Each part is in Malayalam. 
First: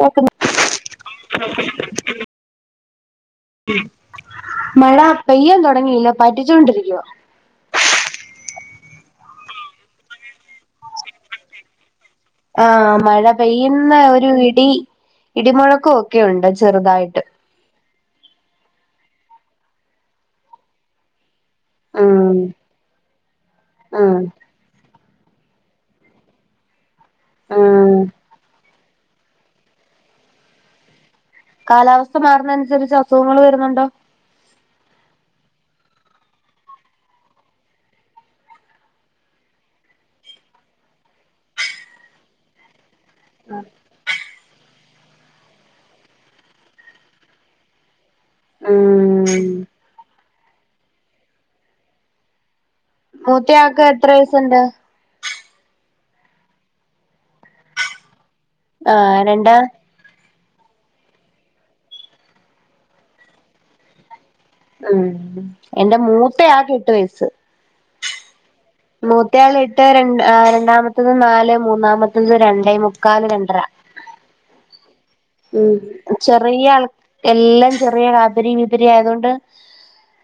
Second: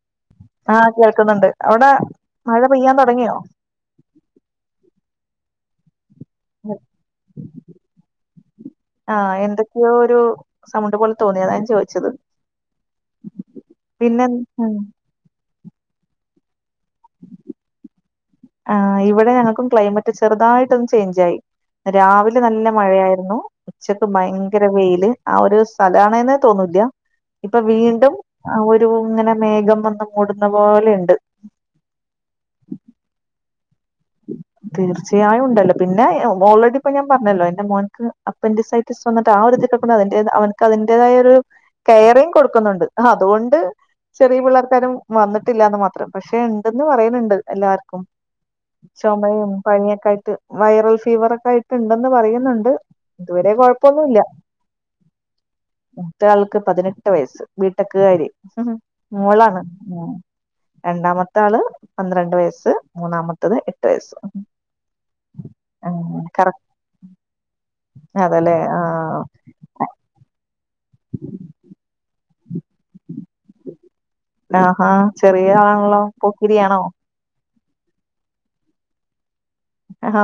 കേക്കുന്നു ആഹ കേൾക്കുന്നുണ്ട് അവിടെ മഴ പെയ്യാൻ തുടങ്ങിയോ പെയ്യൻ തുടങ്ങയില്ല പറ്റിച്ചോൊണ്ടിരിക്കുവ ആഹ എന്തൊക്കെയോ ഒരു സമുണ്ട് പോലെ തോന്നിയ ഞാൻ ചോദിച്ചത് ആഹ് മഴ പെയ്യുന്ന പിന്നെ ഒരു ഇടി ഉം ഇടിമുഴ ഒക്കെ ഉണ്ട് ചെറുതായിട്ട് ആ് ഇവിടെ ഞങ്ങൾക്കും ക്ലൈമറ്റ് ചെറുതായിട്ടൊന്നും ചേഞ്ച്ായി ഉം രാവിലെ നല്ല മഴയായിരുന്നു ഉച്ചക്ക് ഉം ഭയങ്കര വെയില് ആ ഒരു സ്ഥലമാണെന്ന് തോന്നൂല ഇപ്പൊ ഉം വീണ്ടും ഒരു ഒരു ഇങ്ങനെ മേഘം വന്ന് മൂടുന്ന പോലെയുണ്ട്. കാലാവസ്ഥ മാറുന്ന അനുസരിച്ച് അസുഖങ്ങൾ വരുന്നുണ്ടോ? തീർച്ചയായും ഉണ്ടല്ലോ പിന്നെ ഓൾറെഡി ഇപ്പൊ ഞാൻ പറഞ്ഞല്ലോ എന്റെ മോൻക്ക് അപ്പൻഡസൈറ്റിസ് വന്നിട്ട് ആ ഒരു ഇതി അതി അവനക്ക് അതിന്റേതായ ഒരു കെയറിങ്ങ് കൊടുക്കുന്നുണ്ട്. അ അതുകൊണ്ട് ചെറിയ പിള്ളേർക്കാരും വന്നിട്ടില്ലാന്ന് മാത്രം പക്ഷെ ഇണ്ടന്ന് പറയുന്നുണ്ട് എല്ലാവർക്കും. ഉം ചുമയും പനിയൊക്കെ ആയിട്ട് വൈറൽ ഫീവറൊക്കെ ആയിട്ട്ണ്ടെന്ന് പറയുന്നുണ്ട്. ഇതുവരെ മൂത്തയാക് കൊഴപ്പൊന്നുല്ല എത്രയസ്സ് ഇണ്ട്? മൂത്ത ആൾക്ക് പതിനെട്ട് വയസ്സ്. വീട്ടക് കാരി. ഹ് ഹ് ആഹ് രണ്ട് മോളാണ് രണ്ടാ ത്താൾ പന്ത്രണ്ട് വയസ്സ് മൂന്നാമ ത് എട്ട് വയസ്. മം എന്റെ മൂത്ത കറക് ആക് എട്ട് വയസ്സ്. ആ. അതല്ലേ മൂത്തയാൾ എട്ട് അ രണ്ടാ മൂത്തത് നാല്. മൂന്നാമ രണ്ടേ മുക്കാല് രണ്ടര ആഹാ ചെറിയ മം ആളാണല്ലോ ചെറിയ പോക്കിരിയാണോ ആൾ എല്ലം ചെറിയ കാത്തരി വത്തിരി ആയത്‌ കൊണ്ട് ആഹാ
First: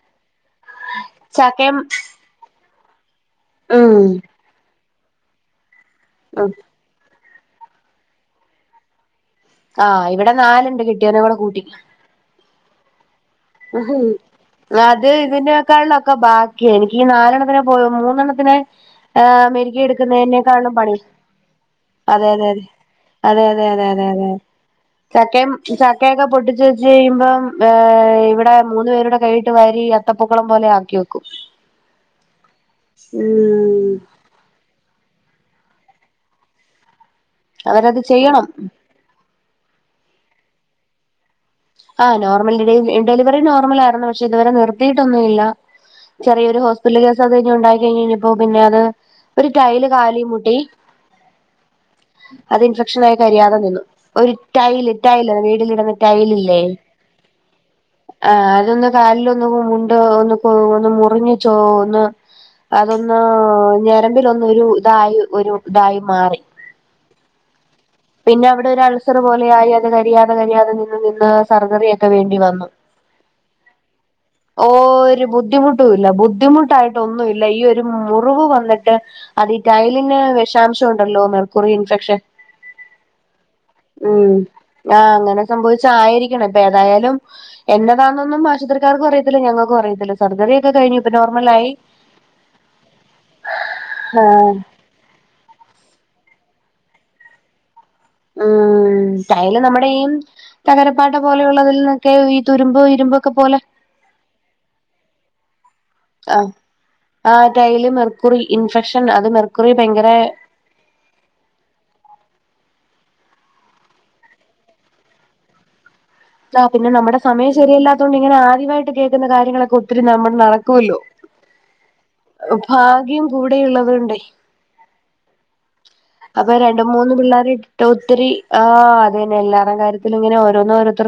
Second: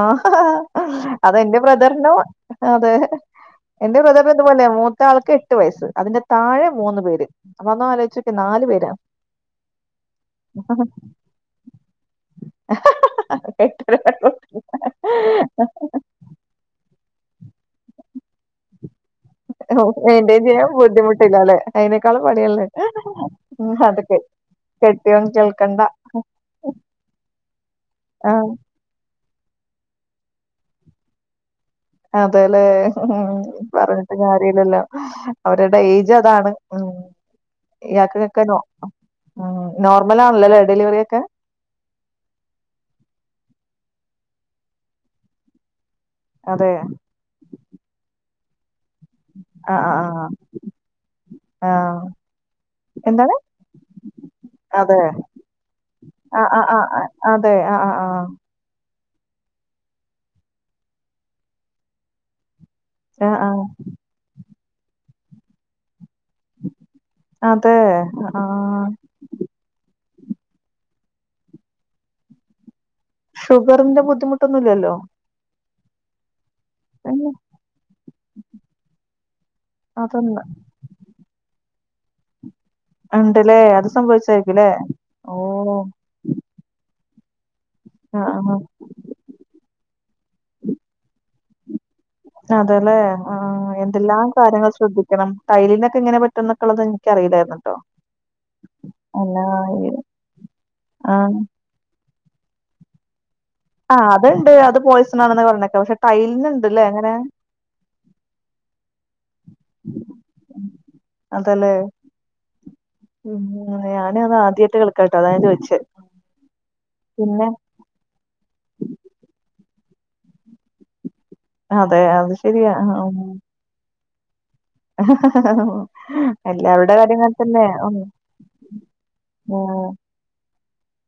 അതെന്റെ ചക്കയും ബ്രദറി അതെ. എന്റെ ഉം ബ്രദർനു ഇതുപോലെയാ മൂ ത്താൾക്ക് എട്ട് വയസ്. അതിന്റെ ആഹ് താഴെ മൂന്നു പേര്. അപ്പൊന്ന്ആലോച്ചോകി നാല് പേരാ. ആ ഇവിടെ നാലുണ്ട് കിട്ടിയന കൂടെ കൂട്ടി. എഹ ഹാ. അ കേട്ട് അത് ഇതിനേക്കാളിലോക്ക ബാക്കി എനിക്ക് ഈ നാലെണ്ണത്തിനെ പോ മൂന്നെണ്ണത്തിനെ ഹ മെരുക്കി മെയിൻറ്റെയിൻ ചെയ്യാൻ എടുക്കുന്നതിനേക്കാളും പണി. ബുദ്ധിമുട്ടില്ല അല്ലെ അതിനേക്കാളും അതെ തെതെ പണിയല്ലേ അതെ ഉം, തെത തെതെ അതൊക്കെ കെട്ടിയോൻ ചക്കയും കേൾക്കണ്ട ചക്കയൊക്കെ പൊട്ടിച്ച വെച്ച് കഴിയുമ്പം ഏ. ആ ഇവിടെ മൂന്ന് പേരുടെ കയ് വാരി അത്തപൂക്കളം പോലെ ആക്കി വെക്കും. അതലെ ഉം പറഞ്ഞിട്ട് കാര്യല്ലല്ലോ. അവരുടെ ഏജ് അതാണ് മ്. അവരത് ചെയ്യണം ഉം നോർമൽ ആണല്ലല്ലേ ഡെലിവറി ഒക്കെ ആ നോർമൽ ഡ ഡെലിവറി നോർമൽ ആായിരുന്നു പക്ഷെ ഇതുവരെ നിർത്തിയിട്ടൊന്നുംല്ല ചെറിയൊരു അതെ ഹോസിറ്റല്കേസ് അത്കഴിഞ്ഞ് ഉണ്ടായി അത്കഴിഞ്ഞഴഞ്ഞപ്പോ പിന്നെ അത് ഒരു ആ ടൈല് ആ കാലി മുട്ടി ആ ആഹ് അത് ഇൻഫെക്ഷൻ ആയി എന്താണ് കരിയാതെ നിന്നു ഒരു ടൈൽ അതെ ടൈൽ വീടിലിടന്ന് ആ ടൈലില്ലേ ആ് ആ അതെ ആ ആ ആ കാലിലൊന്ന് വൂണ്ട് ഒന്ന് ഒന്ന് മുറിഞ്ഞു ച്ചോന്ന് അതൊന്ന് ആ ഞരമ്പിലൊന്നുരു ഇതായി ഒരു ഇതായ മാറി ആ അതെ ആ പിന്നെഅവിടൊരു ആൾസർ പോലെയത് കരിയാ കരീയാതെ നിന്ന് നിന്ന് സർജറി ഓക്കെ വേണ്ടി വന്നു ഷുഗറിന്റെ ബുദ്ധിമുട്ടൊന്നുല്ലല്ലോ ട്ടുല ബുധിമു ട്ടായിട്ട ഒന്നുല്ല ഈ ഒരു മുറിവ് വന്നിട്ട് അത് ഈ ടയലിന് അതൊന്ന് വിഷാംശം ഉണ്ടല്ലോ മർ കുറി ഇൻഫെക്ഷൻ ഉണ്ടല്ലേ അത് ഉം സംഭവിച്ചായിരികൂല്ലേ ആഹ് ഓ അങ്ങനെ സംഭവിച്ച ആയിരിക്കണം ഇപ്പൊ ഏതായാലും ആ എന്നതാന്നൊന്നും ആശുത്രിക്കാർക്കു അിറി യത്തില്ല ഞങ്ങൾക്കു അിയതില്ല സർജറി ഒക്കെ കഴിഞ്ഞ ഇപ്പൊനോ മല്ലായി അതല്ലെ ആ എന്തെല്ലാം ആഹ് കാര്യങ്ങൾ ശ്രദ്ധിക്കണം ടൈൽലിനൊക്കെ ഇങ്ങനെ പറ്റ എന്നൊക്കെയള്ളത് എനിക്കറിയില്ലായിരുന്നു ട്ടോ ഉം ടൈല് നമ്മുടെ ഈ യും ആ തകരപ്പാട്ട പോലെയുള്ളതിൽ ഒക്കെ ഈ തുരുമ്പോ ഇരുമ്പോ ആ അത്ണ്ട് അത് പോയ്സൺ ആണെന്ന് പറഞ്ഞേക്കെ പക്ഷെ ആഹ് ടൈലിനുണ്ടല്ലേ എങ്ങനെ ആ ടൈല് മെർക്കുറി [unintelligible] അത് മെർ അതെലേ ഉം ഞാന അത് ആദ്യയിട്ട് കെൾക്കാട്ടോ അതാ ചോദിച്ച ആ പിന്നെ നമ്മടെ സമയം ശരിയല്ലാതൊണ്ട് ഇങ്ങനെ ആദ്യവായിട്ട് കേൾക്കുന്ന കാര്യങ്ങളൊക്കെ ഒ ത്തിരി നമ്മൾ നടക്കുല്ലോ അതെ അത് ശരിയാ ഉം. ഭാഗ്യം കൂടെയുള്ളത്കൊണ്ടേ അപ്പൊ രണ്ട് എല്ലാവരുടെ മൂന്ന് കാര്യം അങ്ങനെ പിള്ളേർ തന്നെ ഇട്ടിട്ട് ഉം ഒത്തിരി ആ അതന്നെ എല്ലാർടെയും കാര്യത്തിൽ ഇങ്ങനെ ഓരോന്നും ഓരോത്തർ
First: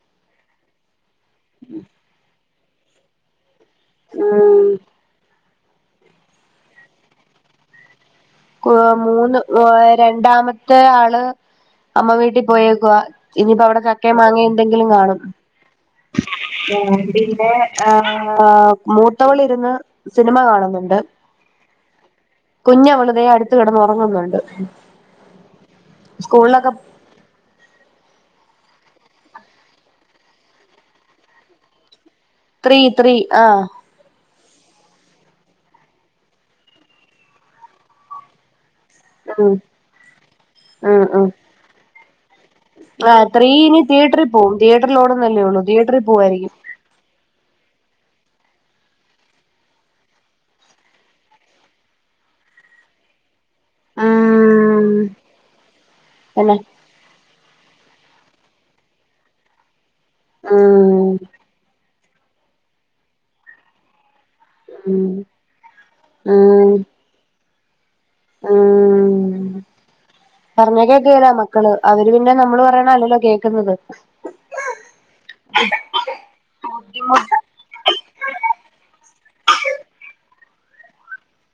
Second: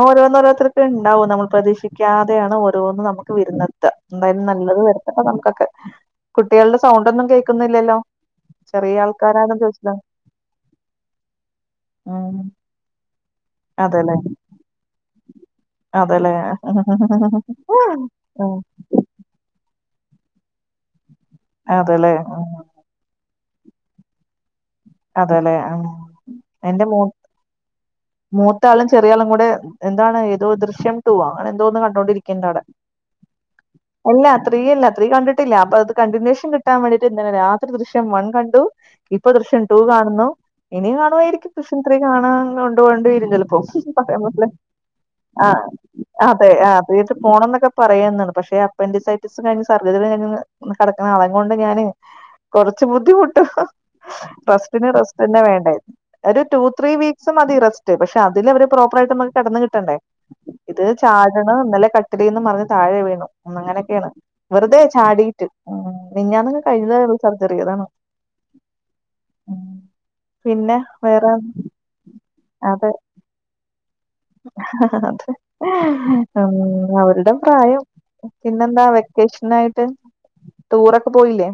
ഓരോന്ന് ഓരോത്തർക്ക്ണ്ടാവും നമ്മൾ പ്രതീക്ഷിക്കാതെയാണ് ഓ രോന്ന് നമുക്ക് വരുന്നത് ത് എന്തായാലും നല്ലത് വരുത്തട്ടെ നമുക്കൊക്കെ കുട്ടികളുടെ സൗണ്ടൊന്നും കേക്കുന്നില്ലല്ലോ ക്കു മൂന്ന് ഏ രണ്ടാമത്തെ ആള് അമ്മ ഉം വീട്ടിൽ പോയേക്കുവാ ഇനിയിപ്പ അവിടെ അതെല്ലേ ചക്കേം മാങ്ങേം എന്തെങ്കിലും കാണും അതെല്ലേ ഇവിടെയിണ്ട് ആ ഉം മൂത്തവളിരുന്ന് സിനിമ കാണുന്നുണ്ട് അതെല്ലേ ത്ത്കിടന്നുറങ്ങുന്നുണ്ട് അതെല്ലെ ആ എന്റെ മൂത്ത ആളും ചെറിയ ആളും കൂടെ എന്താണ് ഏതോ ദൃശ്യം റ്റു അങ്ങനെന്തോന്ന് കണ്ടോണ്ടിരി ത്രീ ത്രീ ആ ത്രീയല്ല ത്രീ കണ്ടിട്ടില്ല അപ്പൊ അത് കണ്ടിന്യേഷൻ കിട്ടാൻ വേണ്ടിട്ട് ഇന്നലെ രാത്രി ദൃശ്യം വൺ കണ്ടു ഇപ്പം ഉം ദൃശ്യം കാണുന്നു ഇനി ഉം ഉം കാണുവായിരിക്കും ദൃശ്യം ത്രീ കാണാൻ ഇന്ന് കൊണ്ട് കൊണ്ട് ആ തീരും ചിലപ്പോ ത്രീയിനി പറയാൻ തിയേറ്ററിൽ പറ്റില്ല പോവും തിയേറ്ററിൽ ഓടുന്നല്ലേ ആ ഉള്ളൂ തിയേറ്ററിൽ അതെ പോവായിരിക്കും ആ തിയാട്രി പോണംന്നൊക്കെ പറയാന്നാണ് പക്ഷെ അപ്പന്റിസൈറ്റിസും കഴിഞ്ഞ് സർജറി കഴിഞ്ഞ് ഒന്ന് കെടക്കണ ആളെ കൊണ്ട് ഞാന് കൊറച്ചു ബുദ്ധിമു ട്ട് റസ്റ്റിന് റെസ്റ്റ് തന്നെ വേണ്ടേ ഒരു പിന്നെ റ്റു ത്രീ വീക്സ് മതി റസ്റ്റ് പഷെ അതില് അവര് പ്രോപ്പറായിട്ട് ഒന്ന് കെടന്ന് കിട്ടണ്ടേ ഇത് ഉം ചാടണം ഇന്നലെ ക ത്രീന്ന് പറഞ്ഞ് താഴെ വീണു ഒന്ന് അങ്ങനയൊക്കെയാണ് വെറുതെ ഉം ചാടിട്ട് മിഞ്ഞാന്നങ്ങ് കഴിഞ്ഞതേയുള്ളു സർ തെറി അതാണ് ആ ഉം മു പിന്നെ പറഞ്ഞകേക്കെല്ല വേറെ മക്കള് അവര് പി പിന്നെ നമ്മള് അതെ പറയണല്ലല്ലോ കേക്കുന്നത് അതെ അവരുടെ പ്രായം പിന്നെന്താ വെക്കേഷനായിട്ട് ടൂറോക്കെ പോയില്ലേ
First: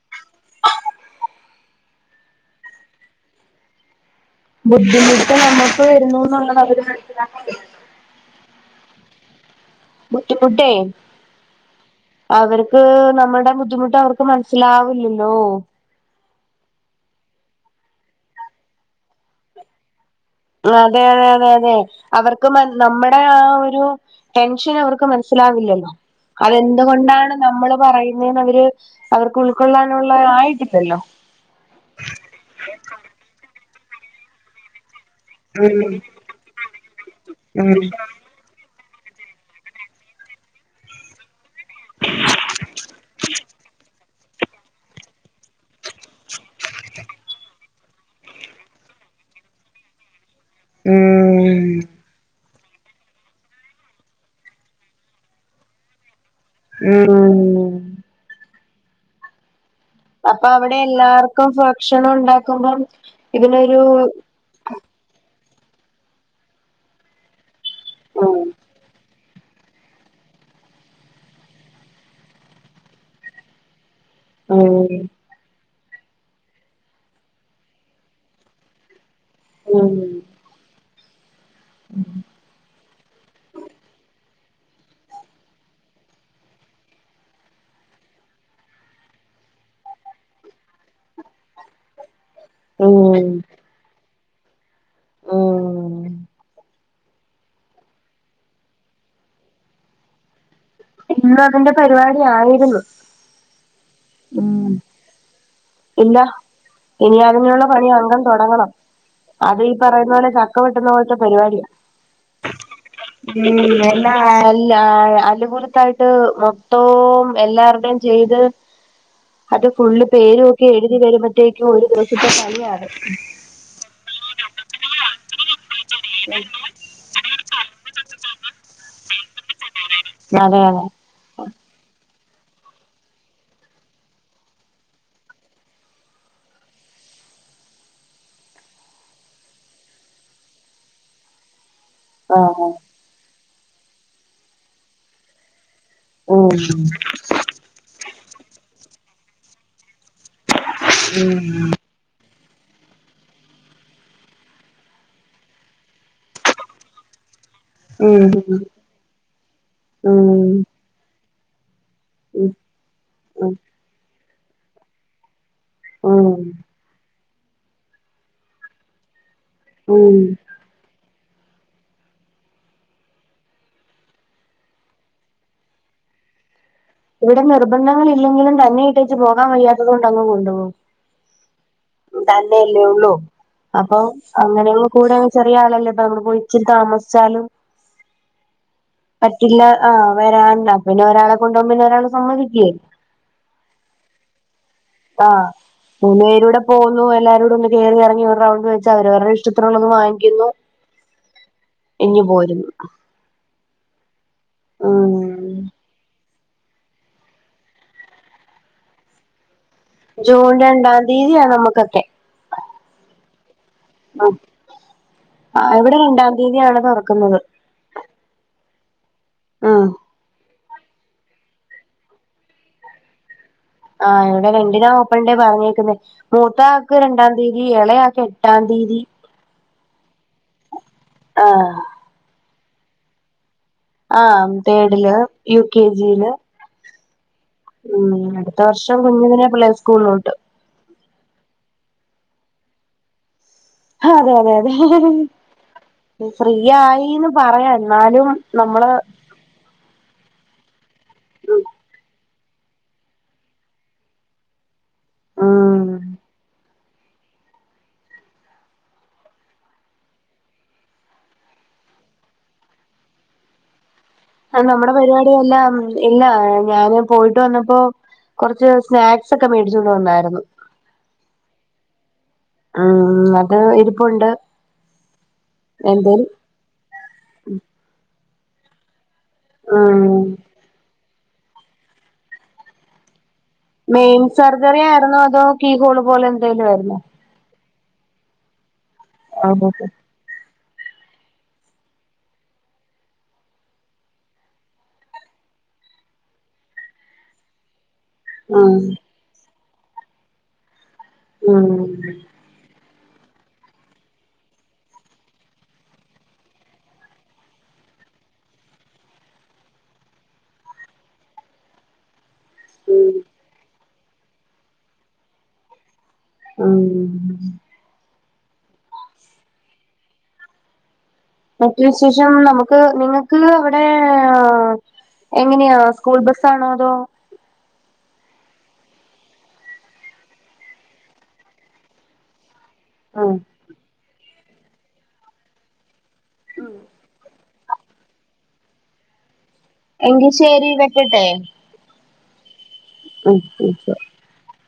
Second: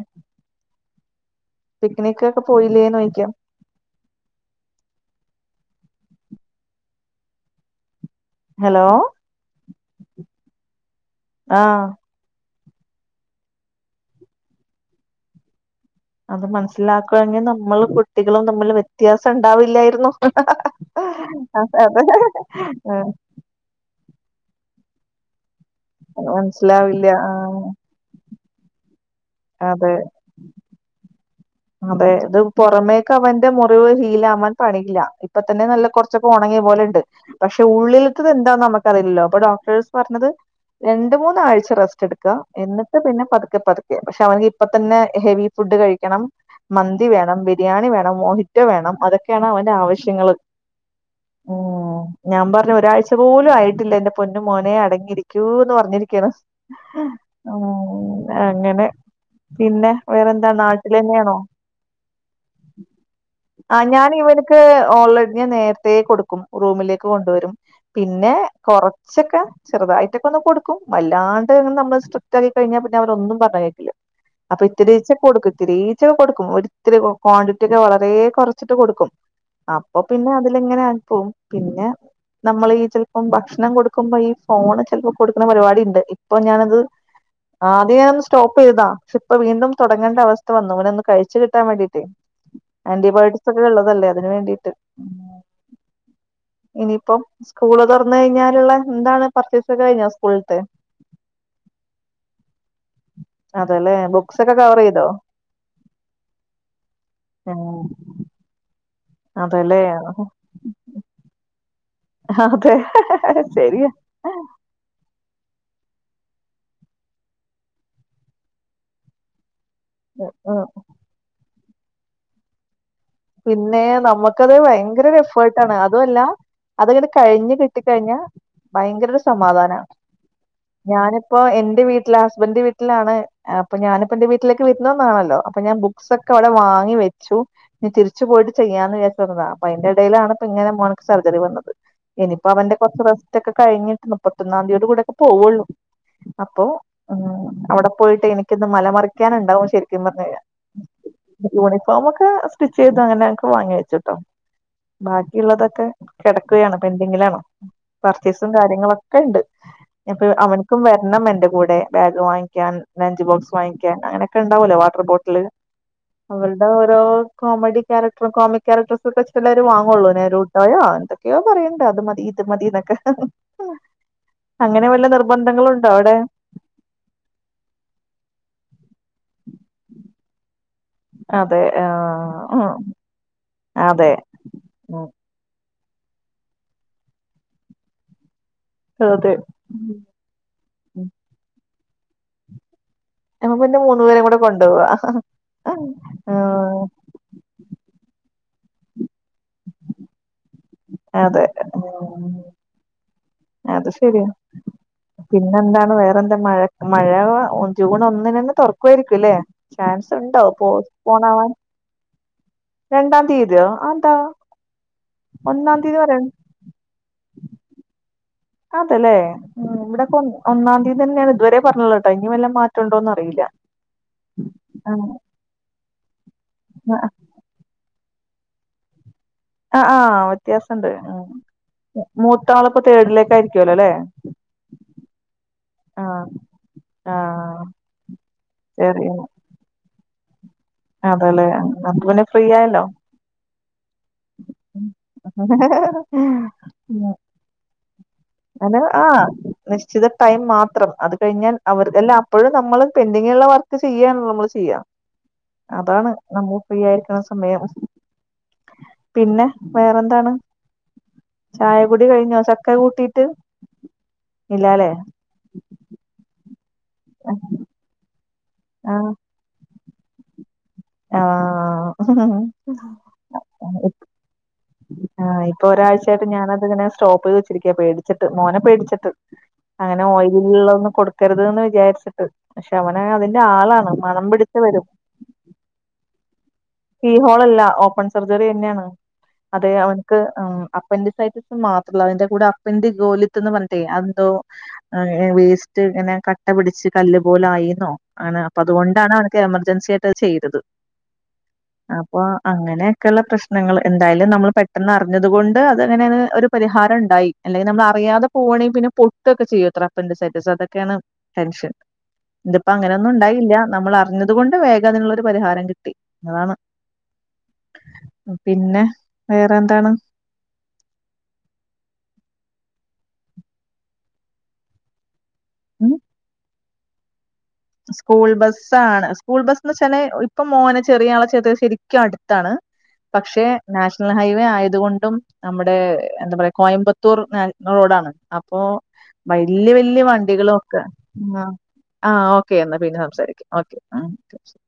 പിക്നിക്ക് ഒക്കെ പോയില്ലേ നോയിക്കാ ബുദ്ധിമുട്ട് നമ്മുക്ക് വരുന്നു എന്നുള്ളത് അവര് മനസിലാക്ക ഹലോ ബുദ്ധിമുട്ട് ആഹ് അവർക്ക് ക്ക് നമ്മളുടെ ബുദ്ധിമുട്ട് അവർക്ക് മനസ്സിലാവില്ലല്ലോ അത് മനസ്സിലാക്കെങ്കിൽ നമ്മൾ കുട്ടികളും തമ്മിൽ വ്യത്യാസം ഉണ്ടാവില്ലായിരുന്നു അതെ അതെ അതെ അതെ അവർക്ക് നമ്മുടെ ആ ഒരു ടെൻഷൻ അവർക്ക് ക്ക് [unintelligible] [unintelligible] സ്സിലാവില്ലല്ലോ മനസ്സിലാവില്ല അതെന്തുകൊണ്ടാണ് ആഹ് നമ്മള് പറയുന്ന അവര് അവർക്ക് അതെ ഉൾക്കൊള്ളാനുള്ള ആയിട്ടില്ലല്ലോ അതെ അത് പുറമേക്ക് അവന്റെ മു ഹീലാവാൻ പണിയില്ല ഇപ്പ തന്നെ നല്ല ഉം കുറച്ചൊക്കെ ഉണങ്ങിയ പോലെ ഉണ്ട് പക്ഷെ ഉം ഉള്ളിലത്തത് എന്താ നമുക്ക് അറിയില്ലോ അപ്പൊ ഡോക്ടേഴ്സ് പറഞ്ഞത് രണ്ട് മൂന്നാഴ്ച്ച റെസ്റ്റ് എടുക്ക എന്നിട്ട് പിന്നെ പതുക്കെ പതുക്കെ പക്ഷെ അവന് ഇപ്പ തന്നെ ഹെവി ഫുഡ് കഴിക്കണം മന്തി വേണം ബിരിയാണി വേണം മോഹിറ്റോ വേണം അതൊക്കെയാണ് അവന്റെ ആവശ്യങ്ങള്ൾ ഉ ഉം ഞാൻ പറ ഒരാഴ്ച പോലും ആയിട്ടില്ല എറെ പൊന്നും മോനെ അടങ്ങിയിരിക്കൂ എന്ന് പറഞ്ഞിരിക്കയാണ് ഉം അങ്ങനെ പിന്നെ വേറെന്താ നാട്ടിൽ തന്നെയാണോ എല്ലർക്കും ഭക്ഷണം ഉണ്ടാക്കുമ്പം ആ ഇതിനൊരു ഞാൻ ഇവനക്ക് ഓൾറെഡി ഞാൻ നേരത്തെേ കൊടുക്കും റൂമിലേക്ക് കൊണ്ടുവരും പിന്നെ ഉം കൊറച്ചൊക്കെ ചെറുതായിട്ടൊക്കെ ഒന്ന് കൊടുക്കും വല്ലാണ്ട്ങ്ങ് നമ്മള് സ്ട്രിക്റ്റ് ആക്കി കഴിഞ്ഞാൽ പിന്നെ അവരൊന്നും പറയില്ല അപ്പൊ ഉം ഇത്തിരീച്ചെ കൊടുക്കും ഒത്തിേരീച്ചൊക്കെ കൊടുക്കും ഒരിത്തിരി ക്വാണ്ടിറ്റി ഒക്കെ വളരെ കുറച്ചിട്ട് കൊടുക്കും ഉം അപ്പൊ പിന്നെ അതില എങ്ങനെയാ പോം പിന്നെ നമ്മൾ ഈ ചിലപ്പം ഭക്ഷണം കൊടുക്കുമ്പോ ഈ ഫോണ് ചിലപ്പോ കൊടുക്കുന്ന പരിപാടി ഉണ്ട് ഇപ്പൊ ഞാനത് ആദ്യം സ്റ്റോപ്പ് ചെയ്താ ഇപ്പ വീണ്ടും തുടങ്ങേണ്ട അവസ്ഥ വന്നക്ണൊന്ന് കഴിച്ചു കിട്ടാൻ വേണ്ടീട്ട് ആന്റിബയോട്ടിക്സ് ഒക്കെ ഉള്ളതല്ലേ അതിന് വേണ്ടിട്ട് മ്മ് ഇനിയിപ്പം സ്കൂള് തുറന്ന കഴിഞ്ഞാലുള്ള എന്താണ് പർച്ചേസ് ഒക്കെ കഴിഞ്ഞ സ്കൂളിലത്തെ ഇന്ന് അതിന്റെ പരിപാടി ആയിരുന്നു അല്ലെ ബുക്സ് ഒക്കെ ഉം കവർ ചെയ്തോ ഇല്ല ഇനി അതിനെയുള്ള ഉം പണി അംഗം തുടങ്ങണം അത് ഈ അതല്ലേ പറയുന്ന പോലെ ചക്ക വെട്ടുന്ന പോലത്തെ പരിപാടിയാ അതെ ഉ ശരിയാ എല്ല അ ത്തായിട്ട് മൊത്തവും എല്ലാവരുടെയും ചെയ്ത് അതെ ഫുള് പേര് ഉം എഴുതി വരുംപഴുത്തേ ഒരു ദിവസത്തെ കളിയാണ് പിന്നെ നമ്മക്ക് ഭയങ്കര എഫർട്ട് അതുമല്ല അതങ്ങനെ കഴിഞ് കിട്ടിക്കഴിഞ്ഞ ഭയങ്കര ഒരു സമാധാനമാണ് അതെ അതെ ഞാനിപ്പോ എന്റെ വീട്ടിൽ വീട്ടില ഹസ്ബൻഡിന്റെ വീട്ടിലാണ് അപ്പൊ ഞാനിപ്പ എന്റെ വീട്ടിലേക്ക് വിരുന്ന് വന്നതാണല്ലോ അപ്പൊ ഞാൻ ബുക്സ് ഒക്കെ അവിടെ വാങ്ങി വെച്ചു ഇനി തിരിച്ച് പോയിട്ട് ചെയ്യാന്ന് വിചാരിച്ചു വന്നതാ ത അപ്പൊ അതിന്റെ ഇടയിലാണ് ഇപ്പ ഇങ്ങനെ മോനിക്ക് സർജറി വന്നത് ഇനിയിപ്പൊ ആഹ് അവന്റെ കുറച്ച് ഇതക്കെ കഴിഞ്ഞിട്ട് മുപ്പത്തൊന്നാം തീയതി കൂടെ ഒക്കെ പോവയുള്ളൂ ഉം അപ്പോ അവിടെ പോയിട്ട് എനിക്കൊന്ന് മലമറി പിക്കാനണ്ടാവും ശരി സത്യം പറഞ്ഞു കഴിഞ്ഞ ഉം യൂണിഫോ ഒക്കെ ചെയ്ത് അങ്ങനെക്കെ വാങ്ങി വെച്ചിട്ടോ ബാക്കിയുള്ളതൊക്കെ കിടക്കുകയാണ് പെൻഡിങ്ങിലാണ് ഉം പർച്ചേസും കാര്യങ്ങളൊക്കെ ഉണ്ട് അപ്പൊ ഉം അവനക്കും വരണം എന്റെ കൂടെ ബാഗ് വാങ്ങിക്കാൻ ലഞ്ച് ബോക്സ് ഉം വാങ്ങിക്കാൻ അങ്ങനെ ഒക്കെണ്ടാവല്ലേ വാട്ടർ ബോട്ടില് ഉം അവരുടെ ഓരോ കോമഡി കാരക്ർ കോമിക് കാരക്ടർസ് ഒക്കെ എല്ലരും വാങ്ങള്ളൂ ഉം നേരൂട്ടായോ ക്കെയോ പറയണ്ടോ അത് മതി ഇത് മതിന്നൊക്കെ അങ്ങനെ വല്ല നിർബന്ധങ്ങളുണ്ടോ അവിടെ ഇവിടെ നിർബന്ധങ്ങൾ ഇല്ലെങ്കിലും തന്നെ ഇട്ടേച്ച് പോകാൻ വയ്യാത്തത് കൊണ്ട് അങ് കൊണ്ടു പോകും അതെ ആഹ് തന്നെയല്ലേ ഉള്ളൂ അപ്പൊ അതെ അങ്ങനെ കൂട ഉം ചെറിയ ആളല്ലേ നമ്മള് പോയി ഇച്ചി താമസിച്ചാലും അതെ പറ്റില്ല ആ വരണ്ട പിന്നെ ഒരാളെ കൊണ്ട് മ്മിന ഒരാള് [unintelligible] അപ്പ പിന്ന മൂന്നു പേര കൂടെ കൊണ്ട് ആ മൂന്ന് പേരൂടെ പോന്നു എല്ലാരൂട ഒന്ന് കേറി ഇറങ്ങി ഒരു റൗണ്ട് ന്ന് വെച്ചാ അവർടെ ഇഷ്ടത്തിനുള്ളത് വാങ്ങിക്കുന്നു അതെ ഇങ്ങ് പോരുന്നു അത് ശരിയാ ഉം പിന്നെന്താണ് വേറെ മഴ മഴ ഒ ജൂൺ ഒന്നിന് തന്നെ തുറക്കുമായിരിക്കുംല്ലേ? ജൂൺ രണ്ടാം തീയതിയാണ് നമ്മുക്കൊക്കെ രണ്ടാം തീയതിയോ? അതെന്താ ആ ആ ഒന്നാം ഇവിടെ തീയതി പറയണ് രണ്ടാം തീയതിയാണ് തുറക്കുന്നത്. ല്ലേ ഉം ഇവിടെക്കൊന്ന് ഒന്നാം തീയതി തന്നെയാണ് ഇതുവരെ പറഞ്ഞുള്ളത് ട്ടോ ഇനി വെല്ല മാറ്റണ്ടോന്ന് അറിയില്ല. ആഹ് ഇവിടെ രണ്ടിനാ ഓപ്പൺ ഡേ പറഞ്ഞേക്കുന്നെ. മൂത്ത ആക്ക് രണ്ടാം തീയതി ഏളയാ എട്ടാം തീയതി ആ ആ വ്യത്യാസ [unintelligible] മു മൂ ത്താളിപ്പോ തേടിലേക്കായിരി ആം തേടില് യു കെ ജി യില് ആഹ് ഉം അടുത്ത വർഷം കുഞ്ഞതിനെ പ്ലേ സ്കൂളിലോട്ട് അതേല്ലെ ന്നാ പിന്നെ ഫ്രീ ആയല്ലോ അതെ അതെ അതെ ഫ്രീ ഉം ആയിന്ന് പറയാ എന്നാലും അത് നമ്മള് ആ നിശ്ചിത ടൈം മാത്രം അത് കഴിഞ്ഞാൽ അവർ എല്ലാം അപ്പോഴും നമ്മള് പെൻഡിങ്ങുള്ള വർക്ക് ചെയ്യാന്നുള്ള മ്മള് ചെയ്യാ ഉം അതാണ് നമ്മ ഫ്രീ ആയിരിക്കണ സമയം പിന്നെ വേറെന്താണ് ചായകുടി കഴിഞ്ഞോ ചക്ക കൂട്ടീട്ട്? ആ നമ്മുടെ പരിപാടിയെല്ലാം ഇല്ലാ ഞാന് പോയിട്ട് വന്നപ്പോ കൊറച്ച് ആഹ് സ്നാക്സ് ഒക്കെ മേ ച്ചോണ്ട് വന്നായിരുന്നു ആഹ് ഉം അത് ഇരിപ്പുണ്ട് ആഹ് ഇപ്പോ എന്തേലും ഒരാഴ്ചായിട്ട് ഞാനതിങ്ങനെ സ്ടോപ്പ് ചെയ്തവേച്ചിരിക്കയാ പേടിച്ചി മോനെ പേടിച്ചിട്ട് ഉം അങ്ങനെ ഓയിലുള്ളത് ഒന്ന് കൊടു കരുതുന്ന് വിചാരിച്ചിട്ട് പക്ഷെ അവനാ അതി മെയിൻ സർജറി ആയിരുന്നോ അതോ കീ ഹോളോ പോലെനിക്കോ [unintelligible] കീഹോളല്ല ഓപ്- ഓപ്പൺ സർജറിയന്ന്യാണ് അതെ ഉം അവൻക്ക് മ്- അപ്പന്റി സൈറ്റിസം മാത്രൊല്ല അയിന്റെ കൂടെ അപ്പന്റി സോലിത്തെന്ന് പറഞ്ഞിട്ടേ അഎന്തോ വേസ്റ്റ ഇങ്ങനെ കട്ടാ പിടിച്ചു കല്ല് പോലെ അയി എന്നോ ആണ് അപ്പൊ അതുകൊണ്ടാണ് അനക്ക് എമർ- ൻസിയാട്ടാ [unintelligible] ആ ചെയ്തത് ഉം അപ്പൊ അങ്ങനെ ഒക്കെള്ളെ പ്രശ്നങ്ങൾ എന്തായാലും നമ്മൾ പെട്ടെന്ന് അറിഞ്ഞത കൊണ്ട് അത്ങ്ങനെ ഒരു പരിഹാരം ഉണ്ടായി അല്ലെങ്കിൽ നമ്മൾ അറിയാതെ പോകണെങ്ക പിന്നെ പൊട്ടൊക്കെ ചെയ്യോ ത്രപ്പന്റെ സെറ്റ അതൊക്കെയാണ് ടെൻഷൻ ഇതിപ്പൊ അങ്ങനൊന്നും ഉണ്ടായില്ല നമ്മൾ അറി- അറിഞ്ഞതുകൊണ്ട് വേഗം അതിനുള്ളൊരു പരിഹാരം കിട്ടി അതാണ് ആഹ പിന്നെ വേറെ എന്താണ് മറ്റേ വിശേഷം നമുക്ക് ഇങ്ങക്ക് അവിടേ എങ്ങനെയാ ഉം സ്കൂൾ ബസ്സാണോ നപ്പോ [unintelligible] സ്കൂൾ ബസ്സാണ് സ്കൂൾ ബസ്സെന്ന് വെച്ചാല് ഇപ്പൊ മോനെ ചെറിയ ആളെ ചേർത് ശരിക്കും അടുത്താണ് ഉം പക്ഷെ നാഷണൽ ഹൈവേ അങ്ങനെ ആയതുകൊണ്ടും നമ്മടെ എന്താ പറയാ കോയമ്പത്തൂർ മാ- റോഡാണ് അപ്പൊ വല്യ വല്യ എങ്കി ശരി വണ്ടികളൊക്കെ വെക്കട്ടെ ങ ആ ഓെ ഒക്കെന്ന് പിന്നെ ഉം സംസാരിക്കാം ഓക്കെ ഉം ആ ക്കെ